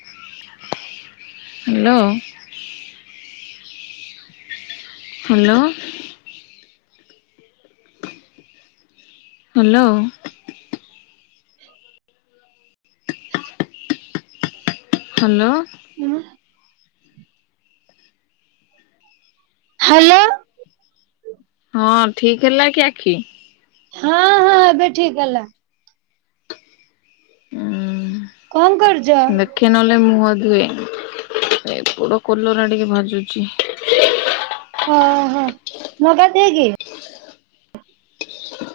ହା ଲୋ। Hello. Hello. [inaudible] Hello. ଉଁ। Hello. ହଁ ଠିକ ହେଲା କି ଆଖି। ହଁ ହଁ ଏବେ ଠିକ ହେଲା। ଉଁ ହୁଁ। କଣ କରୁଚ। ଟିକେ ନହେଲେ ମୁହଁ ଧୁଏ ଏ ବଡ କଲରା ଟିକେ ଭାଜୁଛି। ହଁ ହଁ ମୁହଁ ଟା ଧୋଇକି।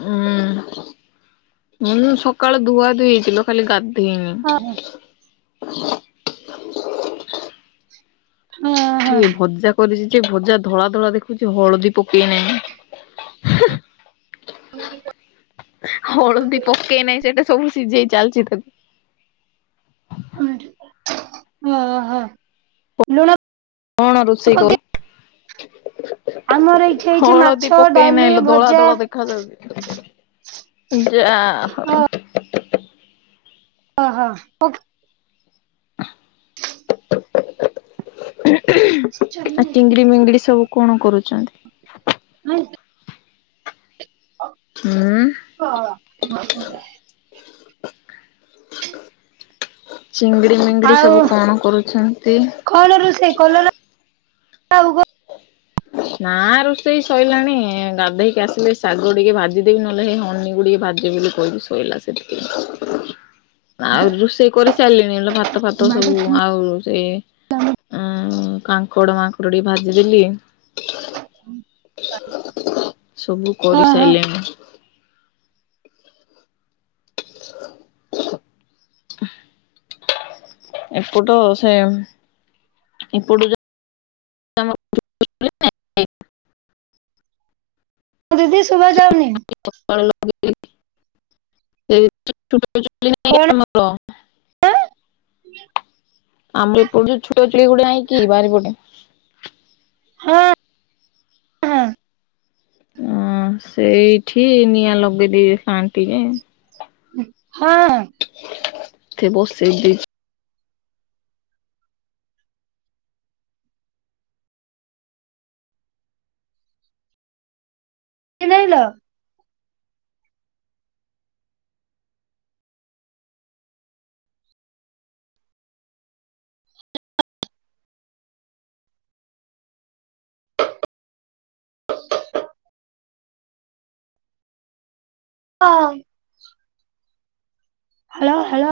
ଉୁଁ, ମୁଁ କିନ୍ତୁ ସକାଳୁ ଧୁଆଧୁଇ ହେଇଛି ଲୋ, ଖାଲି ଗାଧେଇ ନି। ହଁ। ହୁଁ। ଟିକେ ଭଜା କରିଛି ଯେ, ଭଜା ଧଳା ଧଳା ଦେଖଉଛି ହଳଦୀ ପକେଇନାହିଁ। ହେଁ। ହଳଦୀ ପକେଇ ନାହିଁ, ସେଟା ସବୁ ସିଝେଇ ଚାଲିଛି ତାକୁ। ଓ ହୋ‌ ଲୁଣ। କଣ ରୋଷେଇ ପକେଇ କରେ ଆମର ଏଇଠି ହେଇଛି ମାଛ ହଳଦୀ ପକେଇ ଡାଲି ନାହିଁ, ଧଳା ଭଜା ଧଳା ଦେଖ ଖା ଯାଉଛି ଯା ହଉ। ଅ ହ। ଆଉ ତିଙ୍ଗିଡି ମିଙ୍ଗିଡି ସବୁ କଣ କରୁଛନ୍ତି। [unintelligible] ଆଉ। ହୁଁ। [unintelligible] ଚିଙ୍ଗିଡି ମିଙ୍ଗିଡି ଆଉ ସବୁ କଣ କରୁଛନ୍ତି। କଣ ରୋଷେଇ କଲରା ଆଉ କ। ନା ରୋଷେଇ ସଇଲାଣି ଗାଧେଇକି ଆସିଲେ ଶାଗ ଟିକେ ଭାଜିଦେବି ନହେଲେ ହେ ହନି କୁ ଟିକେ ଭାଜ ଜିବି ବୋଲି କହିବି ଶଇଲା ସେତିକି ରେ। ଆଉ ରୁଷେଇ କରି ସାରିଲିଣି ହେଲେ ଭାତ ଫାତ ସବୁ କଣ ଆଉ ସେ ଉଁ କାଙ୍କଡ଼ ମାଙ୍କଡ଼ ଟିକେ ଭାଜିଦେଲି। ସବୁ କରି ଓହୋ ସାଇଲିଣି। ଏପଟ ସେ ଏପଟୁ ଯା ଦିଦି ଶୁଭା ଯାଉନି। [unintelligible] ଆମ ଏପଟେ ଛୁଆ କଣ ଚୁଲି ଗୋଟେ ନାହିଁ କି ବାରି ପଟେ। ହଁ। ହଁ ଅଁ ସେଇଠି ନିଆଁ ଲଗେଇ ଦେଇ ଥାନ୍ତି ଇଏ। ଉଁ ହଁ। ଟି ବସେଇ ଦେଇଚି। କେମତି ଆଇଲ? ଅଁ। Hello hello.